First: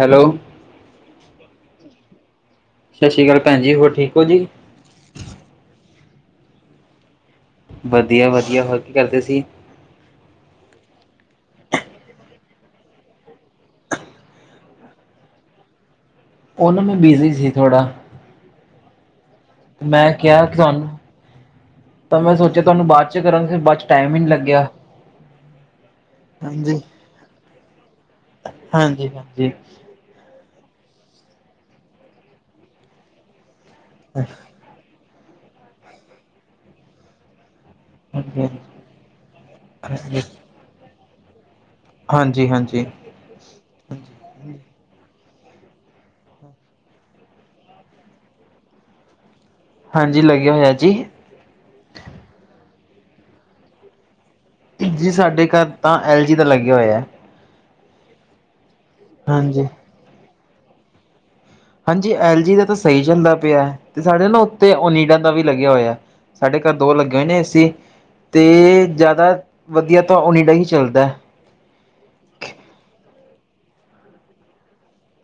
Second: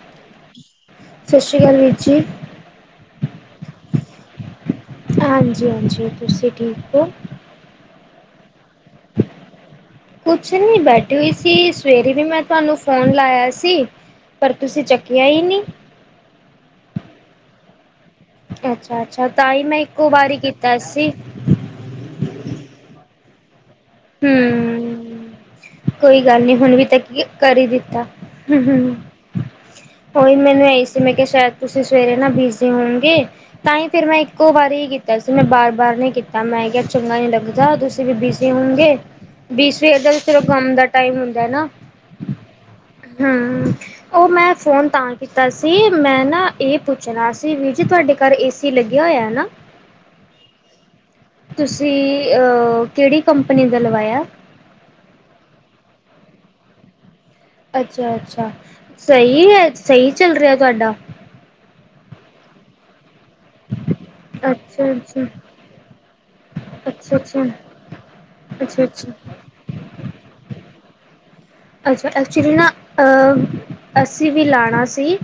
Hello ਸਤਿ ਸ੍ਰੀ ਅਕਾਲ ਵੀਰ ਜੀ ਸਤਿ ਸ਼੍ਰੀ ਅਕਾਲ ਭੈਣਜੀ ਹੋਰ ਠੀਕ ਹੋ ਜੀ। ਹਾਂਜੀ ਹਾਂਜੀ ਤੁਸੀਂ ਠੀਕ ਹੋ। ਵਧੀਆ ਵਧੀਆ ਹੋਰ ਕੀ ਕਰਦੇ ਸੀ। ਕੁਛ ਨੀ ਬੈਠੀ ਹੋਈ ਸੀ ਸਵੇਰੇ ਵੀ ਮੈਂ ਤੁਹਾਨੂੰ ਫੋਨ ਲਾਇਆ ਸੀ ਪਰ ਤੁਸੀਂ ਚੱਕਿਆ ਹੀ ਨਹੀਂ। ਉਹਨਾਂ ਮ ਬਿਜ਼ੀ ਸੀ ਥੋੜਾ ਅੱਛਾ ਅੱਛਾ ਤਾਂ ਹੀ ਮੈਂ ਇੱਕੋ ਵਾਰੀ ਕਿਹਾ ਕਿ ਕੀਤਾ ਤੁਹਾਨੂੰ ਸੀ। ਤਾਂ ਮੈਂ ਸੋਚਿਆ ਤੁਹਾਨੂੰ ਬਾਅਦ ਚ ਕਰਾਂ ਫਿਰ ਬ। ਹਮ ਕੋਈ ਗੱਲ ਨੀ ਹੁਣ ਹਾਂਜੀ ਵੀ ਤ ਕਰੀ ਦਿੱਤਾ ਹਮ ਹਮ ਹਾਂਜੀ ਹਾਂਜੀ ਉਹੀ ਮੈਨੂੰ ਇਹੀ ਸੀ ਮੈਂ ਕਿਹਾ ਸ਼ਾਇਦ ਤੁਸੀਂ ਸਵੇਰੇ ਨਾ ਬਿਜ਼ੀ ਹੋਣਗੇ ਤਾਂ ਹੀ ਫੇਿਰ ਮੈਂ ਇੱਕੋ ਵਾਰੀ ਵੈਸੇ ਮੈਂ ਬਾਰ ਬਾਰ ਨਹੀਂ ਕੀਤਾ ਮੈਂ ਕਿਹਾ ਚੰਗਾ ਨੀ ਲੱਗਦਾ ਤੁਸੀਂ ਵੀ ਬੀ ਹਾਂਜੀ ਹਾਂਜੀ ਸੀ ਹੁਣ ਵੀਸਵੇ ਫਿਰੋ ਕੰਮ ਦਾ ਟਾਈਮ ਹੁੰਦਾ ਨਾ ਹਾਂਜੀ ਹਾਂਜੀ ਹੂੰ ਉਹ ਮੈਂ ਫੋਨ ਤਾਂ ਕੀਤਾ ਸੀ ਮੈਂ ਨਾ ਇਹ ਪੁੱਛਣਾ ਸੀ ਵੀਰ ਜੀ ਤੁਹਾਡੇ ਘਰ ਇਸ ਏਸੀ ਲੱਗਿਆ ਹੋਇਆਾ ਹਾਂਜੀ ਲੱਗਿਆ ਹੋਇਆ ਜੀ। ਤੁਸੀਂ ਕਿਹੜੀ ਕੰਪਨੀ ਦਾ ਲਵਾਇਆ ਜੀ ਸਾਡੇ ਘਰ ਤਾਂ ਐੱਲ ਜੀ ਦਾ ਲੱਗੇਿਆ ਹੋਇਆ ਹੈ ਅੱਛਾ ਅੱਛਾ ਸਹੀ ਹਾਂਜੀ ਹੈ ਸਹੀ ਚੱਲ ਰਿਹਾ ਤੁਹਾਡਾ ਹਾਂਜੀ ਐਲ ਜੀ ਦਾ ਤਾਂ ਸਹੀ ਚੱਲਦਾ ਪਿਆ ਤੇ ਸਾਡੇ ਨਾ ਉੱਥਤੇ ਅੱਛਾ ਓਨੀਡਾ ਅੱਛਾ ਦਾ ਵੀ ਲੱਗਿਆ ਹੋਇਆ ਸਾਡੇ ਘਰ ਦੋ ਲੱਗੇ ਅੱਛਾ ਹੋਏ ਨੇ ਅੱਛਾ ਏਸੀ ਸੀ ਅੱਛਾ ਤੇ ਅੱਛਾ ਜ਼ਿਆਦਾ ਵਧੀਆ ਤਾਂ ਓਨਡਾ ਹੀ ਚੱਲਦਾ ਅੱਛਾ ਐਕਚੁਲੀ ਨਾ ਅਹ ਅਸੀਂ ਵੀ ਲਾਉਣਾ ਸੀ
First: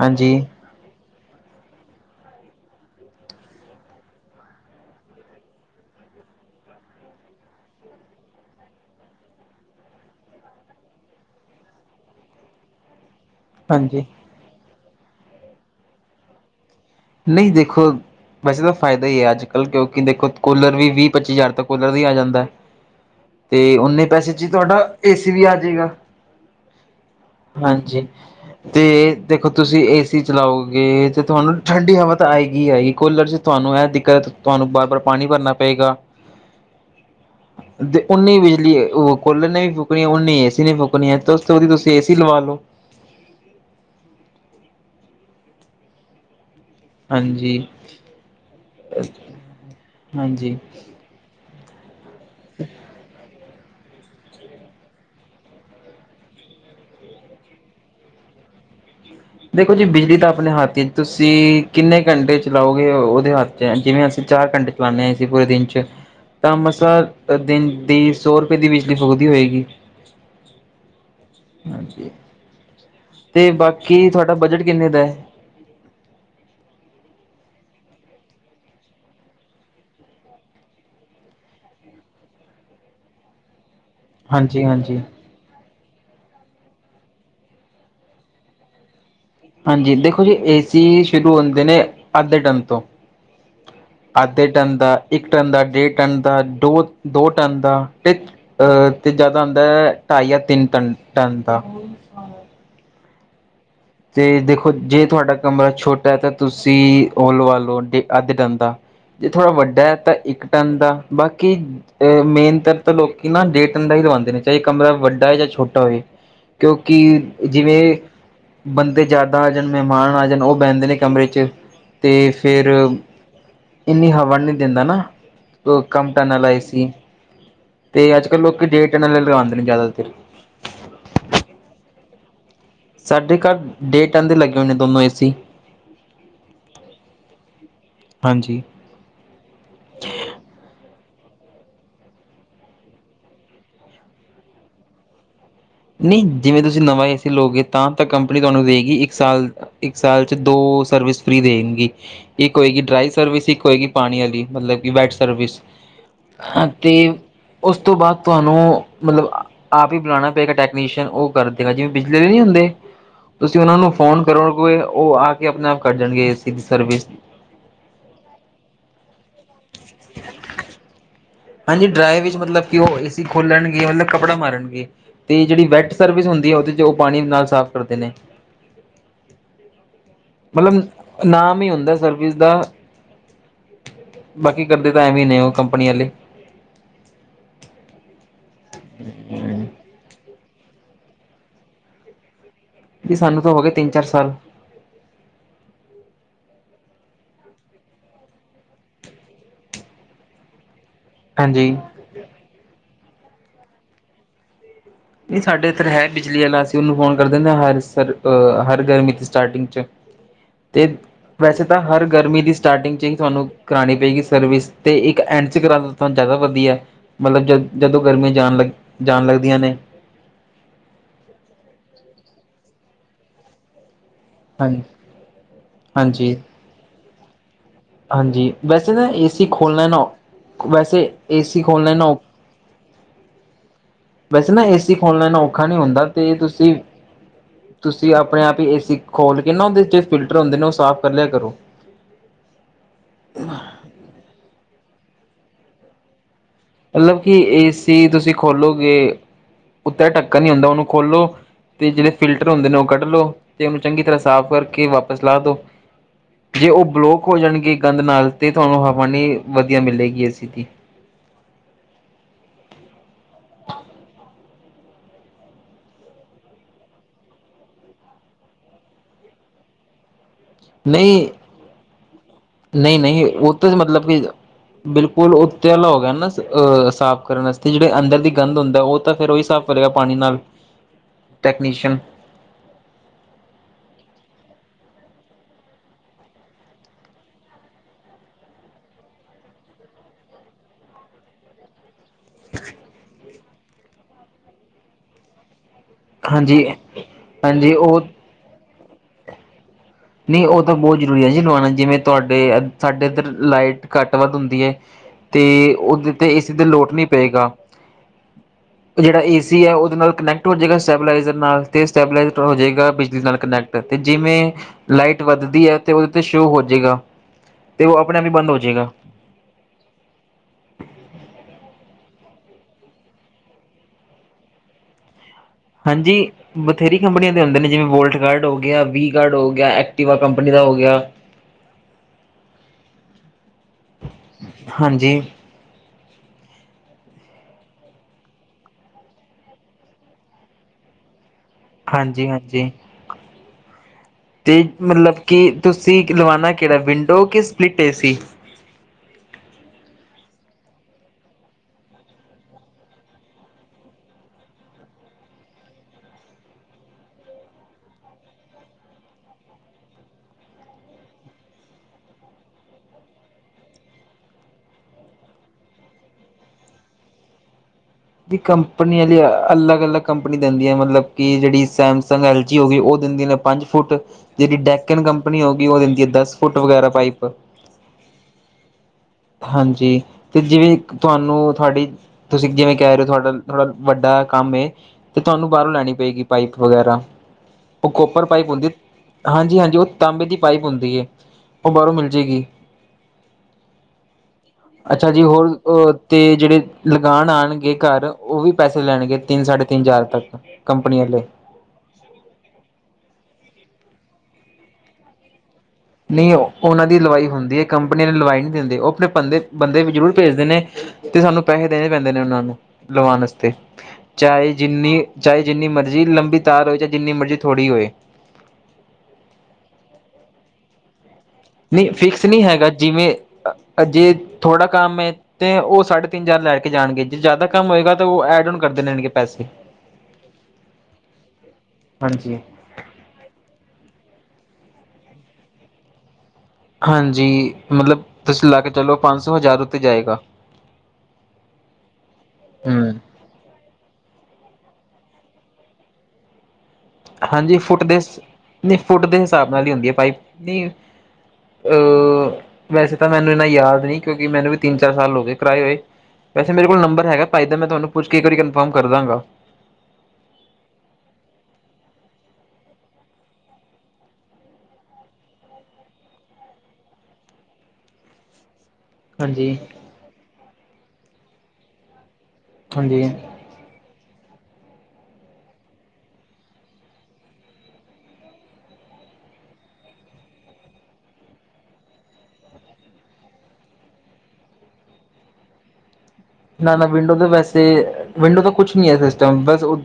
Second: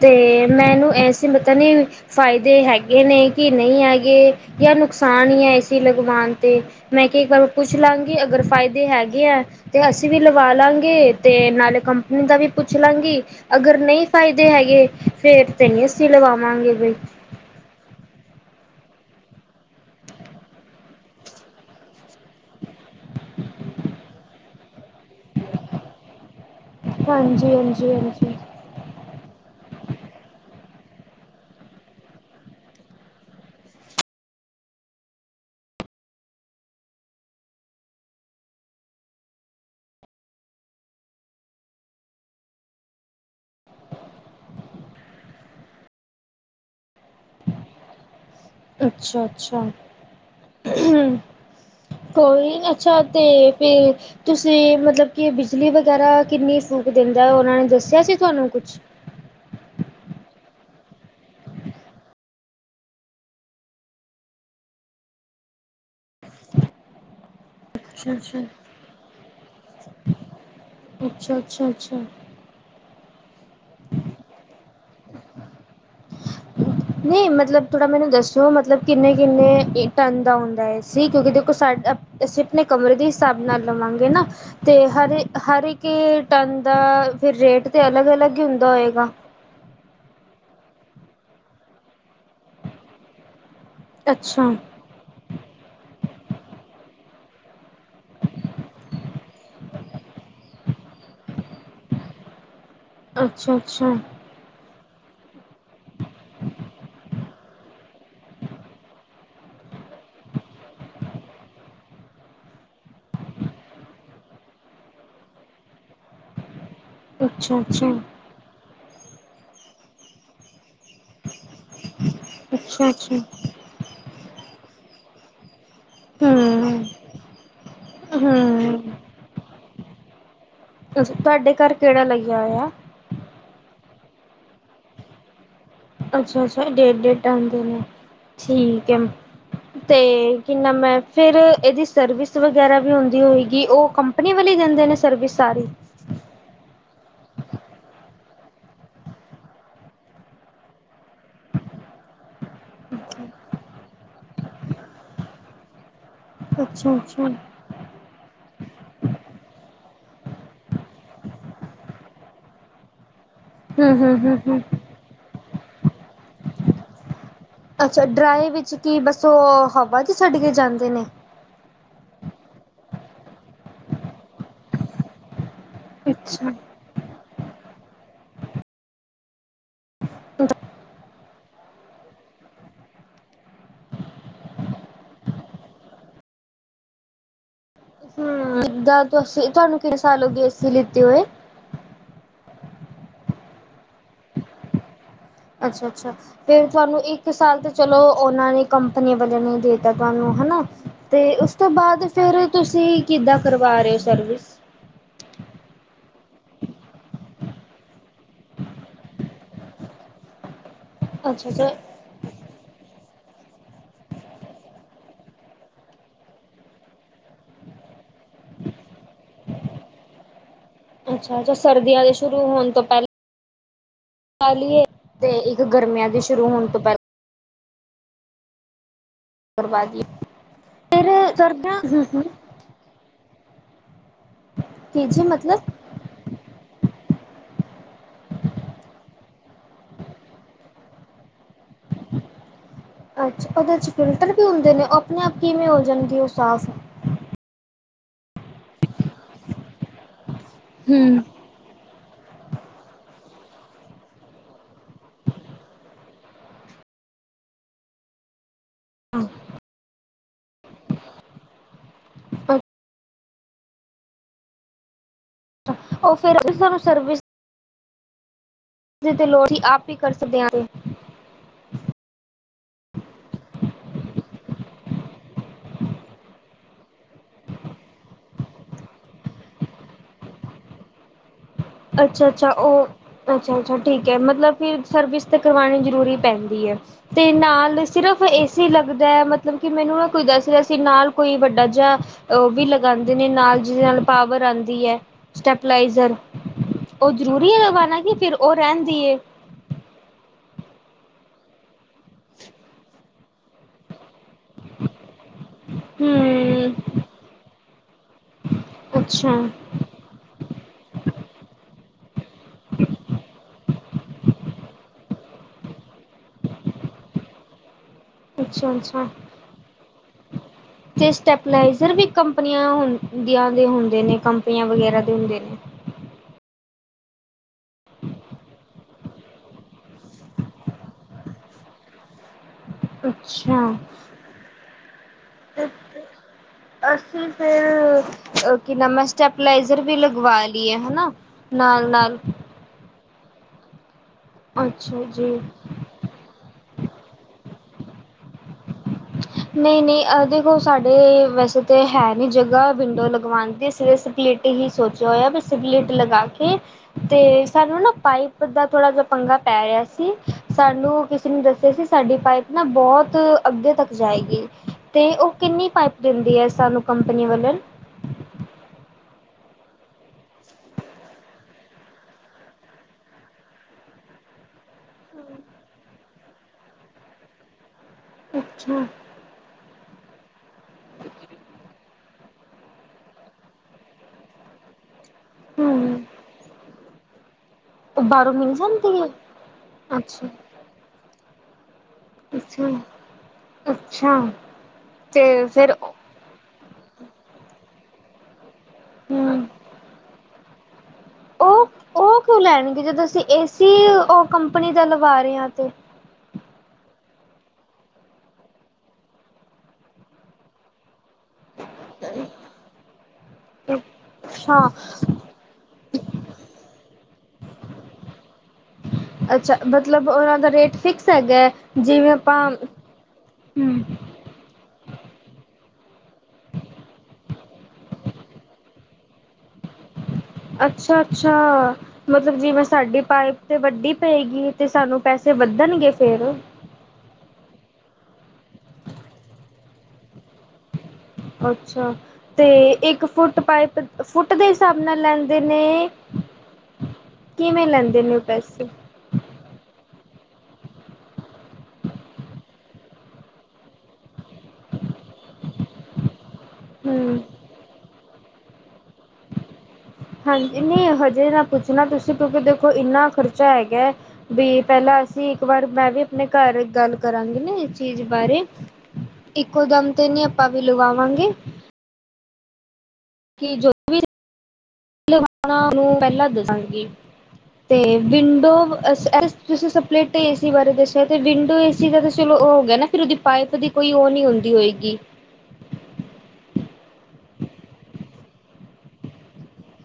ਤੇ ਮੈਨੂੰ ਐਸੀੇ ਪਤਾ ਨੀ ਫਾਇਦੇ ਹੈਗੇ ਨੇ ਕਿ ਨਹੀਂ ਹੈਗੇ ਜਾਂ ਨੁਕਸਾਨ ਹੀ ਹੈ ਏਸੀ ਲਗਵਾਉਣ 'ਤੇ ਮੈਂ ਕਿਹਾ ਵਾਰ ਪੁੱਛ ਲਾਂਗੀ ਅਗਰ ਫਾਇਦੇ ਹੈਗੇ ਹੈ ਤੇ ਅਸੀਂ ਵੀ ਲਵਾ ਲਾਂਗੇ ਤੇ ਨਾਲੇ ਕੰਪਨੀ ਦਾ ਵੀ ਪੁੱਛ ਲਾਂਗੀ ਅਗਰ ਹਾਂਜੀ, ਨਹੀਂ ਫਾਇਦਾ ਹੈਗੇ ਫੇਰ ਤੇ ਨੀ ਅੱਸੀਂ ਲਵਾਵਾਂਗੇ ਬਈ ਨਹੀਂ ਦੇਖੋ ਵੈਸੇ ਤਾਂ ਫਾਇਦਾ ਹੀ ਹੈ ਅੱਜ ਕੱਲ੍ਹ ਕਿਉਂਕਿ ਦੇਖੋ ਕੂਲਰ ਵੀਹ ਪੱਚੀ ਹਜ਼ਾਰ ਤ ਕੂਲਰ ਦਾ ਹੀ ਆ ਜਾਂਦਾ ਤੇ ਓਨੇ ਪੈਸੇ ਚ ਹੀ ਤੁਹਾਡਾ ਏਸੀ ਵੀ ਆ ਜਾਵੇਗਾ ਹਾਂਜੀ ਤੇ ਦੇਖੋ ਤੁਸੀਂ ਐਸੀ ਚਲਾਓਗੇ ਤੇ ਤੁਹਾਨੂੰ ਠੰਡੀ ਹਵਾ ਤਾਂ ਆਏਗੀ ਹੈਗੀ ਕੂਲਰ ਚ ਤੁਹਾਨੂੰ ਇਹ ਦਿੱਕਤ ਤੁਹਾਨੂੰ ਬਾਰ ਬਾਰ ਪਾਣੀ ਭਰਨਾ ਪਏਗਾ ਤੇ ਉਨੀ ਬਿਜਲੀ ਉਹ ਕੂਲਰ ਨੇ ਵੀ ਫੂਕਣੀ ਹੈ ਉਨੀ ਏਸੀ ਨੇ ਫੂਕਣੀ ਹੈ ਉਹਦੀ ਤੁਸੀਂ ਏਸੀ ਲਵਾ ਲਓ ਹਾਂਜੀ ਅੱਛਾ ਅੱਛਾ ਹਾਂਜੀ ਕੋਈ ਅੱਛਾ ਤੇ ਫਿਰ ਤੁਸੀਂ ਮਤਲਬ ਕਿ ਬਿਜਲੀ ਵਗੈਰਾ ਕਿੰਨੀ ਫੂਕ ਦਿੰਦਾ ਉਹਨਾਂ ਨੇ ਦੱਸਿਆ ਸੀ ਤੁਹਾਨੂੰ ਕੁਛ ਦੇਖੋ ਜੀ ਬਿਜਲੀ ਤਾਂ ਆਪਣੇ ਹੱਥ ਤੁਸੀਂ ਕਿੰਨੇ ਘੰਟੇ ਚਲਾਓਗੇ ਉਹਦੇ ਹੱਥ ਚ ਜਿਵੇਂ ਅਸੀਂ ਚਾਰ ਘੰਟੇ ਚਲਾੇ ਹਾਂ ਅਸੀ ਪੂਰੇ ਦਿਨ ਚ ਤਾਂ ਮਸਾ ਦਿਨ ਦੀ ਅੱਛਾ ਸੌ ਅੱਛਾ। ਰੁਪਏ ਦੀ ਬਿਜਲੀ ਫਕਦੀ ਹੋਏਗੀ ਅੱਛਾ ਅੱਾ ਹਾਂਜੀ ਤੇ ਬਾਕੀ ਤੁਹਾਡਾ ਬਜਟ ਕਿੰਨੇ ਦਾ ਹੈ ਹ ਨਹੀਂ ਮਤਲਬ ਥੋੜ੍ਹਾ ਮੈਨੂੰ ਦੱਸਿੋ ਮਤਲਬ ਕਿੰਨੇ ਕਿੰਨੇ ਟਨ ਦਾ ਹੁੰਦਾ ਹੈ ਸੀ ਕਿਉਂਕਿ ਦੇਖੋ ਸਾਡ ਅਸੀਂ ਆਪਣੇ ਕਮਰੇ ਦੇ ਹਿਸਾਬ ਨਾਲ ਲਵਾਂਗੇ ਨਾ ਹਾਂਜੀ ਤੇ ਹਾਂਜੀ ਹਰੇ ਹਰ ਇੱਕ ਟਨ ਦਾ ਫਿਰ ਰੇਟ ਤੇ ਅਲੱਗ ਅਲੱਗ ਹੀ ਹੁੰਦਾ ਹੋਏਗਾ ਹਾਂਜੀ ਦੇਖੋ ਜੀ ਏਸੀ ਸ਼ੁਰੂ ਹੁੰਦੇ ਨੇ ਅੱਧੇ ਟਨ ਤੋਂ ਅੱਧੇ ਅੱਛਾ ਟਨ ਦਾ ਇੱਕ ਟਨ ਦਾ ਡੇਢ ਟਨ ਦਾ ਦੋ ਦੋ ਟਨ ਦਾ ਅਹ ਤੇ ਜਿਆਦਾ ਆਉਂਦਾ ਹੈ ਢਾਈ ਜਾਂ ਤਿੰਨ ਟਨ ਟਨ ਦਾ ਅੱਛਾ ਅੱਛਾ ਤੇ ਦੇਖੋ ਜੇ ਤੁਹਾਡਾ ਕਮਰਾ ਛੋਟਾ ਹੈ ਤਾਂ ਤੁਸੀਂ ਓਲਵਾ ਲਓ ਡੇ ਅੱਧ ਡਨ ਦਾ ਜੇ ਥੋੜ੍ਹਾ ਵੱਡਾ ਹੈ ਤਾਂ ਇੱਕ ਟਨ ਦਾ ਬਾਕੀ ਮੇਨ ਤ ਤਾਂ ਲੋਕੀ ਨਾ ਡੇਢ ਦਾ ਹੀ ਲਵਾਉਂਦੇ ਨੇ ਚਾਹੇ ਕਮਰਾ ਵੱਡਾ ਹੈ ਜਾਂ ਛੋਟਾ ਹੋਵੇ ਕਿਉਂਕਿ ਅੱਛਾ ਜਿਵੇਂ ਅੱਛਾ। ਬੰਦੇ ਜ਼ਿਆਦਾ ਆ ਜਾਣ ਮਹਿਮਾਨ ਆ ਜਾਣ ਉਹ ਬਹਿੰਦੇ ਨੇ ਕਮਰੇ ਚ ਤੇ ਫਿਰ ਅੱਛਾ ਅੱਛਾ ਇਨੀ ਹਵਾ ਨਹੀਂ ਦਿੰਦਾ ਨਾ ਕੰਮ ਟਨ ਲਾਏ ਹੂੰ ਸੀ ਤੇ ਅੱਜ ਕੱਲ੍ਹ ਲੋਕ ਡੇਢ ਹੂੰ। ਟਨੇ ਲਗਾਉਂਦੇ ਨੇ ਜ਼ਿਆਦਾਤਰ ਤੁਹਾਡੇ ਘਰ ਕਿਹੜਾ ਲਈ ਆ ਹੋਇਆ ਸਾਡੇ ਘਰ ਡੇਟ ਦੇ ਲੱਗੇ ਹੋਣੇ ਦੋਨੋਂ ਏਸੀ ਅੱਛਾ ਅੱਛਾ ਡੇਢ ਡੇਢ ਡਨ ਦੇ ਨੇ ਹਾਂਜੀ ਠੀਕ ਹੈ ਤੇ ਕੀਨਾ ਮੈਂ ਫਿਰ ਇਹਦੀ ਸਰਵਿਸ ਵਗੈਰਾ ਵੀ ਹੁੰਦੀ ਹੋਏਗੀ ਉਹ ਕੰ ਕੰਪਨੀ ਵਾਲੇ ਦਿੰਦੇ ਨੇ ਸਰਵਿਸ ਸਾਰੀ ਨਹੀਂ ਜਿਵੇਂ ਤੁਸੀਂ ਨਵਾਂ ਏ ਸੀ ਲਓਗੇ ਤਾਂ ਤਾਂ ਕੰਪਨੀ ਤੁਹਾਨੂੰ ਦੇਵੇਗੀ ਇੱਕ ਸਾਲ ਇੱਕ ਸਾਲ ਚ ਦੋ ਸਰਵਿਸ ਫ੍ਰਰੀ ਦੇਣਗੀ। ਇੱਕ ਹੋਏਗੀ ਡਰਾਈ ਸਰਵਿਸ ਇੱਕ ਹੋਏਗੀ ਪਾਣੀ ਵਾਲੀ ਮਤਲਬ ਕਿ ਵੈਟ ਸਰਵਿਸ। ਹਾਂ ਤੇ ਅੱਛਾ-ਅੱਛਾ। ਉਸ ਤੋਂ ਬਾਅਦ ਤੁਹਾਨੂੰ ਮਤਲਬ ਆਪ ਹੀ ਬੁਲਾਉਣਾ। ਟੈਕਨੀੀਸੀ ਅਨ ਉਹ ਕਰਦੇ ਜਿਵੇਂ ਬਿਜਲੀ ਦੇ ਨਹੀਂੀ ਹੁੰਦੇ ਤੁਸੀਂ ਉਹਨਾ ਨੂੰ ਫੋਨ ਹੂੰ-ਹੂੰ-ਹੂੰ-ਹੂੰ ਕਰੋਗੇਗੇ। ਉਹ ਆ ਕੇ ਆਪਣੇ ਆਪ ਕਰ ਜਾਣਗੇ ਏ ਸੀ ਦੀ ਸਰਵਿਸ। ਅੱਛਾ, ਡਰਾਏ ਵਿੱਚ ਕੀ ਬੱਸ ਉਹ ਹਵਾ ਚ ਛੱਡ ਕੇ ਜਾਂਦੇ ਨੇ। ਹਾਂਜੀ, ਡਰਾਏ ਵਿੱਚ ਮਤਲਬ ਕਿ ਉਹ ਏਸੀ ਖੋਲਣਗੇ ਮਤਲਬ ਕੱਪੜਾ ਮਾਰਨਗੇ ਤੇ ਜਿਹੜੀ ਵੈਟ। ਸਰਵਿਸ ਅੱਛਾ। ਹੁੰਦੀ ਹੈ ਉਹਦੇ ਵਿਚ ਚ ਉਹ ਪਾਣੀ ਨਾਲ ਸਾਫ਼ ਕਰਦੇ ਨ। ਮਤਲਬ ਨਾਮ ਹੀ ਹੁੰਦਾ ਸਰਵਿਸ ਦਾ। ਬਾਕੀ ਕਰਦੇ ਤਾਂ ਐਵੇ ਹੀ ਨੇ ਉਹ ਕੰਪਨੀ ਵਾਲੇ। ਹੂੰ ਜਿੱਦਾਂ ਅਸੀਂ ਤੁਹਾਨੂੰ ਕਿੰਨ ਸਾਲ ਹੋ ਗਏ ਐਸੀ ਲਿੱਤੀ ਹੋਏ, ਵੀ ਸਾਨੂੰ ਤਾਂ ਹੋ ਗਏ ਤਿੰਨ ਚਾਰ ਸਾਲ। ਅੱਛਾ, ਅੱਛਾ। ਫਿਰ ਤੁਹਾਨੂੰ ਇੱਕ ਸਾਲ ਤਾਂ ਚਲੋ, ਉਹਨਾਂ ਨੇ ਕੰਪਨੀਆਂ ਵਾਲਿਆਂ ਨੇ ਦੇਤਾ ਤੁਹਾਨੂੰ ਹਨਾ। ਅਤੇ ਉਸ ਤੋਂ ਹਾਂਜੀ ਬਾਅਦ ਫਿਰ ਤੁਸੀਂ ਕਿੱਦਾਂ ਕਰਵਾ ਰਹੇ ਹੋ ਸਰਵਿਸ। ਨਹੀਂ ਸਾਡੇ ਇੱਧਰ ਹੈ, ਬਿਜਲੀ ਵਾਲਾ ਅਸੀਂ ਉਹਨੂੰ ਫੋਨ ਕਰ ਦਿੰਦੇ ਹ ਹਰ ਗਰਮੀ ਤੇ ਸਟਾਰਟਿੰਗ ਚ। ਤੇ ਵੈਸੇ ਅੱਛਾ-ਅੱਛਾ, ਤਾਂ ਹਰ ਗਰਮੀ ਦੀ। ਸਟਾਰਟਿੰਗ ਚ ਹੀ ਤੁਹਾਨੂੰ ਕਰਾਣੀ ਪਏਗੀ ਸਰਵਿਸ ਤੇ ਇੱਕ ਐਂਡ ਚ ਕਰਾਨੂੰ ਜ਼ਦਾ ਵਧੀਆ। ਮਤਲਬ ਜਦੋਂ ਗਰਮੀੀਆਂ ਜਾਣ ਲੱਗਦੀਆਂ ਨੇ। ਅੱਛਾਛ, ਸਰਦੀਆਂ ਦੇ ਸ਼ੁਰੂ ਹੋਣ ਤੋਂ ਪਹਿਲਾਂ। ਹਾਂਜੀ ਚੀਏ ਤੇ ਇੱਕ ਗਰਮੀਆਂ ਦੀ ਹਾਂਜੀ ਸ਼ੁਰੂ ਹੋਣ ਤੋਂ, ਪਹਿਲਾਂ। ਹਾਂਜੀ ਵੈਸੇ ਨਾ ਏ ਸੀ ਖੋਲ ਕਰਵਾ ਲੈਣਾ ਦੀਏ ਹੋ। ਵੈਸੇ ਫਿਰ ਏ ਸੀ ਸਰਦੀਆਂ ਖੋਲ ਲੈਣਾ ਹੂੰ ਹੋ। ਹੂੰ ਵੈਸੇ ਨਾ ਏਸੀ ਕੀ ਖੋਨ ਜੀ ਲੈਣਾ ਔਖਾ ਮਤਲਬ ਨੀ ਹੁੰਦਾ ਤੇ ਤੁਸੀਂ ਤੁਸੀਂ ਆਪਣੇ ਆਪ ਹੀ ਏਸੀ ਖੋਲ ਕੇ ਨਾ ਉਹਦੇ ਜਿਹੜੇ ਫਿਲਟਰ ਹੁੰਦੇ ਨੇ ਉਹ ਸਾਫ਼ ਕਰ ਲਿਆ ਕਰੋ। ਅੱਛਾ ਉਹਦੇ ਚ ਫਿਲਟਰ ਵੀ ਹੁੰਦੇ ਨੇ ਉਹ ਆਪਣੇ ਆਪ ਕਿਵੇਂ ਹੋ ਜਾਣਗੇ ਉਹ ਸਾਫ਼ ਮਤਲਬ ਕਿ ਏਸੀ ਤੁਸੀਂ ਖੋਲੋਗੇ ਉਤੇ ਟਕੇਨ ਨਿ ਹੁੰਦਾ ਉਹਨੂੰ ਹੂੰ ਖੋਲੋ ਤੇ ਜਿਹੜੇ ਫਿਲਟਰ ਹੁੰਦੇ ਨੇ ਉਹ ਕੱਢ ਲੋ ਤੇ ਉਹਨੂੰ ਚੰਗੀ ਤਰ੍ਹਾਂ ਸਾਫ਼ ਕਰਕੇ ਵਾਪਸ ਲਾ ਦੋ। ਜੇ ਉਹ ਬਲੋਕ ਹੋ ਜਾਣਗੇ ਗੰਦ ਨਾਲ ਤੇ ਤੁਹਾਨੂੰ ਹਵਾ ਨਿ ਵਧੀਆ ਮਿਲੇਗੀ ਐਸੀ। ਅੱਛਾ ਉਹ ਫੇਿਰ ਸਾਨੂੰ ਸਰਵਿਸ ਤੇ ਲੋੜ ਸੀ ਆਪ ਹੀ ਕਰ ਸਕਦੇ ਹਾਂ। ਨਹੀਂ, ਨਹੀਂ ਨਹੀਂ ਉਹ ਤਾਂ ਮਤਲਬ ਕਿ ਬਿਲਕੁਲ ਉੱਤੇ ਵਾਲਾ ਹੋ, ਗਿਆ ਨਾ ਅਹ ਸਾਫ਼ ਕਰਨ ਵਾਸਤੇ ਜਿਹੜੇ ਅੰਦਰ ਦੀ ਗੰਦ ਹੁੰਦਾ ਉਹ ਤਾਂ ਫਿਰ ਉਹੀ ਸਾਫ਼ ਪਰਿਆਂ ਪਾਣੀ ਨਾਲ। ਟੈਕਨੀਸ਼ੀਅਨ ਅੱਛਾ ਅੱਛਾ ਉਹ। ਅੱਛਾ ਅੱਛਾ ਠੀਕ ਹੈ, ਮਤਲਬ ਕਿ ਸਰਵਿਸ ਤੇ ਕਰਵਾਉਣੀ ਜ਼ਰੂਰੀ ਪੈਂਦੀ ਹੈ। ਤੇ ਨਾਲ ਸਿਰਫ ਐਸੀ ਲੱਗਦਾ ਹੈ, ਮਤਲਬ ਕਿ ਮੈਨੂੰ ਨਾ ਕੋਈ ਦੱਸ ਰਿਹਾ ਸੀ ਨਾਲ ਕੋਈ ਵੱਡਾ ਜਿਹਾ। ਉਹ ਵੀ ਲਗਾਉਂਦੇ ਨੇ ਨਾਲ ਜਿਹਦੇ ਨਾਲ ਪਾਵਰ ਆਉਂਦੀ ਹੈ ਸਟੈਪਲਾਈਜ਼ਰ। ਹਾਂਜੀ। ਉਹ ਜ਼ਰੂਰੀ ਹੈ ਹਾਂਜੀ ਲੈਵਣਨਾ ਉਹ ਕਿ ਫੇਿਰ ਉਹ ਰਹਿਿੰਦੀ। ਨਹੀਂ ਉਹ ਤਾਂ ਬਹੁਤ ਜ਼ਰੂਰੀ ਹੈ ਜੀ ਲਵਾਉਣਾ ਜਿਵੇਂ ਸਾਡੇ ਇੱਧਰ ਲਾਈਟ। ਘੱਟ ਵੱਧ ਹੁੰਦੀ ਹੈ ਤੇ ਉਹਦੇ ਤੇ ਇਸ ਤੇ ਹਮ ਲੋਇਡ ਨਹੀਂ ਪਏਗਾ। ਜਿਹੜਾ ਅੱਛਾ। ਏ ਸੀ ਹੈ ਉਹਦੇ ਨਾਲ ਕਨੈਕਟ। ਹੋ ਜਾਗਾ ਸਟੈਬਲਾਈਜਰ ਨਾਲ ਤੇ ਸਟੈਬਲਾਇਜ਼ਰ ਹੋ ਜਾਏਗਾ ਬਿਜਲੀ ਨਾਲ ਕਨੈਕਟ ਤੇ ਜਿਵੇਂ। ਲਾਈਟ ਵੱਧਦੀ ਹੈ, ਤੇ ਉਹਦੇ ਤੇ ਸ਼ੋਅ ਹੋ ਜਾਵੇਗਾ। ਤੇ ਉਹ ਆਪਣਾ। ਅੱਛਾ, ਅੱਛਾ। ਹ। ਤੇ ਸਟੈਪਲਾਇਜ਼ਰ ਵੀ ਕੰਪਨੀਆਂ ਦੀਆਂ ਹੁੰਦੇ ਨੇ ਕੰਪਨੀਆਂ ਦੇ ਹੁੰਦੇ ਨੇ। ਹਾਂਜੀ। ਬਥੇਰੀ ਕੰਪਨੀਆਂ ਦੇ ਹੁੰਦੇ ਨੇ, ਜਿਵੇਂ ਵੋਲਟ ਕਾਰਡ ਹੋ ਗਿਆ ਵੀਗਡ ਹੋ ਗਿਆ ਐਕਟੀਵਾ ਕੰਪਨੀ ਦਾ ਹੋ ਗਿਆ। ਅੱਛਾ। ਹਾਂਜੀ, ਅਸੀਂ ਫਿਰ ਅ ਕੀ ਨਾਮ ਸਟੈਪਲਾਈਜ਼ਰ ਵੀ ਲਗਵਾ ਲਈਏ ਹੈ ਨਾ। ਹਾਂਜੀ, ਹਾਂਜੀ। ਤੇ ਅੱਛਾ ਮਤਲਬ ਜੀ। ਕਿ ਤੁਸੀਂ ਲਵਾਨਾ ਕਿਹੜਾ? ਵਿੰਡੋ ਕਿ ਸਪਲਿਟ ਏ ਸੀ। [inaudible] ਨਹੀਂ ਨਹੀਂ, ਦੇਖੋ ਸਾਡੇ ਵੈਸੇ ਤਾਂ ਹੈ ਨੀ, ਜਗ੍ਹਾ ਵਿੰਡੋ ਲਗਵਾਉਣ ਦੀ ਸ ਸਟ ਇਹੀ ਸੋਚਿਆ ਹੋਇਆ, ਵੀ ਸਿਬਲੇਟ ਲਗਾ ਕੇ। ਤੇ ਸਾਨੂੰ ਨਾ ਪਾਈਪ ਦਾ ਥੋੜਾ ਜਿਹਾ ਪੰਗਾ ਪੈ ਰਿਹਾ ਸੀ। ਸਾਨੂੰ ਤੈਨੂੰ ਦੱਸਿਆ ਸੀ। ਸਾਡੀ ਪਾਈਪ ਨਾ ਬਹੁਤ ਅੱਗੇ ਤੱਕ ਜਾਏਗੀ ਤੇ ਉਹ ਕਿੰਨੀ ਪਾਈਪ ਦਿੰਦੀ ਹੈ। ਸਾਨੂੰ ਕੰਪਨੀ ਵੱਲੋਂ। ਵੀ ਕੰਪਨੀ ਵਾਲੀ ਅਲੱਗ ਅਲੱਗ ਕੰਪਨੀ ਦਿੰਦੀਆਂ ਮਤਲਬ ਕਿ ਜਿਹੜੀ ਸੈਮਸੰਗ, ਐਲ ਜੀ ਹੋ ਗਈ ਉਹ ਦਿੰਦੀ ਪੰਜ ਫੁੱਟ ਜਿਹੜੀ ਡੈਕਨ ਕੰਪਨੀ ਹੋ ਗਈ, ਉਹ ਦਿੰਦੀ ਹੈ। ਦਸ ਫੁੱਟ ਵਗੈਰਾ ਪਾਈਪ ਅੱਛਾ। ਹਾਂਜੀ, ਤੇ ਜਿਵੇਂ ਤੁਹਾਨੂੰ ਤੁਹਾਡੀ ਤੁਸੀਂ ਜਿਵੇਂ ਕਹਿ ਰਹੇ ਹੋ। ਤੁਹਾਡਾ ਥੋਡਾ ਵੱਡਾ ਕੰਮ ਏ ਤੇ ਤੁਹਾਨੂੰ ਬਾਹਰੋਂ ਲੈਣੀ ਹੂੰ ਪਏਗੀ। ਪਾਈਪ ਵਗੈਰਾ ਉਹ ਕੋਪਰ ਬਾਹਰੋਂ ਪਾਈਪ ਮਿਲ ਹੁੰਦੀ। ਜਾਂਦੀ ਹੈ ਹਾਂਜੀ ਹਾਂਜੀ ਉਹ ਤਾਂਬੇ ਦੀ ਪਾਈਪ ਹੁੰਦੀ ਹੈ। ਉਹ ਬਾਹਰੋਂ ਮਿਲ ਜਾਏਗੀ ਅੱਛਾ, ਅੱਛਾ। ਅੱਛਾ ਜੀ, ਤੇ ਫਿਰ ਹੋਰ ਤੇ ਜਿਹੜੇ ਲਗਾਨ ਆਉਣਗੇ ਘਰ ਉਹ ਵੀ ਪੈਸੇ ਲੈਣਗੇ, ਹੂੰ ਤਿੰਨ ਸਾਢੇ ਤਿੰਨ ਹਜ਼ਾਰ ਤੱਕ ਕੰਪਨੀ ਵਾਲੇ। ਓ ਓ ਕਿਉਂ ਲੈਣਗੇ। ਜਦੋਂ ਅਸੀਂ ਏਸੀ ਓ ਕੰਪਨੀ ਦਾ ਲਵਾ ਰਹੇ ਹਾਂ, ਤੇ ਨਹੀਂ ਉਹਨਾਂ ਦੀ ਲਵਾਈ ਹੁੰਦੀ ਹੈ। ਕੰਪਨੀ ਨੇ ਲਵਾਈ ਨਹੀਂ ਦਿੰਦੇ। ਉਹ ਆਪਣੇ ਬੰਦੇ ਬੰਦੇ ਜ਼ਰੂਰ ਭੇਜਦੇ ਨੇ। ਤੇ ਸਾਨੂੰ ਪੈਸੇ ਦੇਣੇ ਪੈਂਦੇ ਨੇ, ਉਹਨਾਂ ਨੂੰ ਲਵਾਉਣ ਵਾਸਤੇ ਚਾਹੇ ਅੱਛਾ ਜਿੰਨੀ ਚਾਹੇ ਜਿੰਨੀ ਮਰਜ਼ੀ ਲੰਬੀ ਤਾਰ ਹੋਏ, ਚਾਹੇ ਜਿੰਨੀ ਮਰਜ਼ੀ ਥੋੜ੍ਹੀ ਹੋਏ। ਅੱਛਾ! ਮਤਲਬ ਉਹਨਾਂ ਦਾ ਰੇਟ ਫਿਕਸ ਹੈਗਾ ਹੈ ਨਹੀਂ ਜਿਵੇਂ ਫਿਕਸ ਨਹੀਂ ਆਪਾਂ ਹੈਗਾ, ਜਿਵੇਂ ਹੂੰ ਜੇ ਥੋੜ੍ਹਾ ਕੰਮ ਹੈ। ਤੇ ਉਹ ਸਾਢੇ ਤਿੰਨ ਹਜ਼ਾਰ ਲੈ ਕੇ ਜਾਣਗੇ। ਜੇ ਜ਼ਿਆਦਾ ਕੰਮ ਹੋਏਗਾ, ਤਾਂ ਉਹ ਐਡ ਹੁਣ ਕਰਦੇ ਰੈਣਗੇ ਪੈਸੇ। [inaudible] ਅੱਛਾ ਅੱਛਾ, ਮਤਲਬ ਹਾਂਜੀ ਜਿਵੇਂ ਸਾਡੀ ਪਾਈਪ ਤੇ ਵੱਡੀ ਪਏਗੀ, ਤੇ ਸਾਨੂੰ ਪੈਸੇ ਵੱਧਣਗੇ ਫੇਰ, ਹਾਂਜੀ, ਮਤਲਬ ਤੁਸੀਂ ਲਾ ਕੇ ਚਲੋ ਪੰਜ ਸੌ ਹਜ਼ਾਰ ਉੱਤੇ ਜਾਏਗਾ। ਅੱਛਾ, ਤੇ ਹਮ ਇੱਕ ਫੁੱਟ ਪਾਈਪ ਫੁੱਟ ਦੇ ਹਿਸਾਬ ਨਾਲ ਲੈਂਦੇ ਨੇ। ਹਾਂਜੀ, ਕਿਵੇਂ ਫੁੱਟ ਦੇ ਲੈਂਦੇ ਨੇ ਉਹ ਪੈਸੇ ਨਹੀਂ ਫੁੱਟ ਦੇ ਹਿਸਾਬ ਨਾਲ ਹੀ ਹੁੰਦੀ ਹੈ। ਪਾਈਪ ਨਹੀਂ। ਅ ਵੈਸੇ ਤਾਂ ਮੈਨੂੰ ਇੰਨਾ ਯਾਦ ਨੀ ਕਿਉਂਕਿ ਮੈਨੂੰ ਵੀ ਤਿੰਨ ਚਾਰ ਸਾਲ ਹੋ ਗੇ ਕਰਾਏ ਹੋਏ। ਵੈਸੇ ਮੇਰੇ ਕੋਲ ਨੰਬਰ ਹੂੰ ਹੈਗਾ, ਭਾਈ ਦਾ ਮੈਂ ਤੁਹਾਨੂੰ ਪੁੱਛ ਕੇ ਇੱਕ ਵਾਰੀ ਕਨਫਰਮ ਕਰਾਂਗਾ। ਹਾਂਜੀ, ਨਹੀਂ ਹਜੇ ਨਾ ਪੁੱਛਣਾ, ਤੁਸੀਂ ਕਿਉਂਕਿ ਦੇਖੋ ਇੰਨਾ ਖ਼ਰਚਾ ਹੈਗਾ ਹੈ। ਵੀ ਪਹਿਲਾਂ ਅਸੀਂ ਇੱਕ ਵਾਰ ਮੈਂ ਵੀ ਆਪਣੇ ਘਰ ਗੱਲ ਕਰਾਂਗੀ, ਨਾ ਇਸ ਚੀਜ਼ ਬਾਰੇ। ਹਾਂਜੀ। ਇੱਕੋ ਦਮ ਤੇ ਨੀ, ਆਪਾਂ ਵੀ ਲਗਾਵਾਂਗੇ। ਹਾਂਜੀ। ਕਿ ਜੋ ਵੀ ਨੂੰ ਪਹਿਲਾਂ ਦੱਸਾਂਗੀ। [unintelligible] ਤੇ ਵਿੰਡੋ ਤੁਸੀਂ ਸਪਰੇਟ ਏ ਸੀ ਬਾਰੇ ਦੱਸਿਆ, ਤੇ ਵਿੰਡੋ ਏ ਦਾ ਤੇ ਚਲੋ। ਉਹ ਹੋ ਗਿਆ ਨਾ, ਫਿਰ ਉਹਦੀ ਪਾਈਪ ਦੀ ਕੋਈ ਉਹ ਨਹੀਂ ਹੁੰਦੀ ਹੋਏਗੀ। ਨਾ ਨਾ ਵਿੰਡੋ ਤਾਂ ਵੈਸੇ ਵਿੰਡੋ ਦਾ ਕੁਛ ਨਹੀਂ ਹੈ। ਸਿਸਟਮ ਬਸ ਓ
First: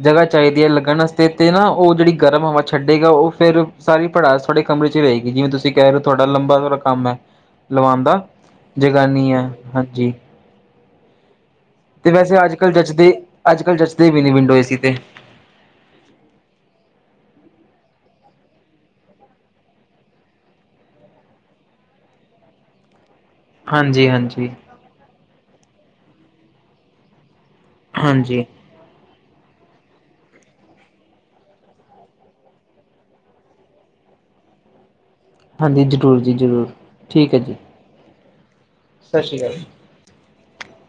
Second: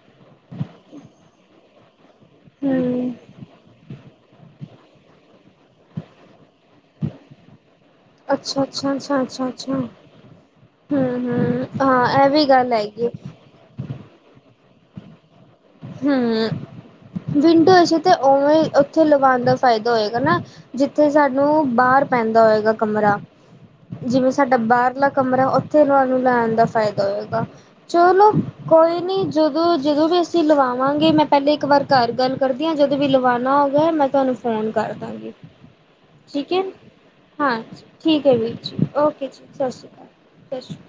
ਜਗ੍ਹਾ ਚਾਈਦੀ ਐ ਲੱਗਣ ਵਾਸਤੇ ਤੇ ਨਾ, ਓ ਜੇੜੀ ਗਰਮ ਹਵਾ ਛੱਡੇਗਾ ਹਮ ਓ ਫਿਰ ਸਾਰੀ ਭੜਾਸ ਥੋਡੇ ਕਮਰੇ ਚ ਈ ਰਏਗੀ ਜਿਵੇਂ ਤੁਸੀਂ ਕਹਿ ਰਹੇ ਥੋਡਾ ਲੰਬਾ ਸਾਰਾ ਕੰਮ ਐ, ਲਵਾਣ ਦਾ ਅੱਛਾ ਅੱਛਾ ਅੱਛਾ ਜਗਾਨੀ ਆ, ਅੱਛਾ ਅੱਛਾ ਹਾਂਜੀ ਹਮ ਹਮ ਤੇ ਹਾਂ ਇਹ ਵੀ ਵੈਸੇ ਅੱਜ ਗੱਲ ਕੱਲ੍ਹ ਹੈਗੀ ਜਚਦੇ ਅੱਜ ਕੱਲ੍ਹ ਜੱਚਦੇ ਵੀ ਨਹੀਂ ਵਿੰਡੋ ਏ ਸੀ 'ਤੇ ਹਮ ਵਿੰਡੋ ਏ ਸੀ ਤੇ ਉਵੇਂ ਉੱਥੇ ਲਗਾਉਣ ਦਾ ਫਾਇਦਾ ਹੋਏਗਾ ਨਾ ਜਿੱਥੇ ਸਾਨੂੰ ਬਾਹਰ ਪੈਂਦਾ ਹੋਏਗਾ ਕਮਰਾ ਹਾਂਜੀ ਜਿਵੇਂ ਹਾਂਜੀ ਸਾਡਾ ਬਾਹਰਲਾ ਕਮਰਾ ਉੱਥੇ ਤੁਹਾਨੂੰ ਲੈਣ ਦਾ ਫਾਇਦਾ ਹੋਏਗਾ ਚਲੋ ਹਾਂਜੀ ਕੋਈ ਨੀ ਜਦੋਂ ਜਦੋਂ ਵੀ ਅਸੀਂ ਲਵਾਵਾਂਗੇ ਮੈਂ ਪਹਿਲੇ ਇੱਕ ਵਾਰ ਘਰ ਗੱਲ ਕਰਦੀ ਹਾਂ ਜਦੋਂ ਵੀ ਲਵਾਉਣਾ ਹੋ ਗਿਆ ਮੈਂ ਤੁਹਾਨੂੰ ਫੋਨ ਕਰ ਦਾਂਗੇ ਹਾਂਜੀ ਜ਼ਰੂਰ ਜੀ ਠੀਕ ਹੈ ਜ਼ਰੂਰ ਠੀਕ ਹੈ ਜੀ ਹਾਂਜੀ ਠੀਕ ਹੈ ਵੀਰ ਜੀ ਓਕੇ ਜੀ ਸਤਿ ਸ਼੍ਰੀ ਅਕਾਲ ਸਤਿ ਸ਼੍ਰੀ ਅਕਾਲ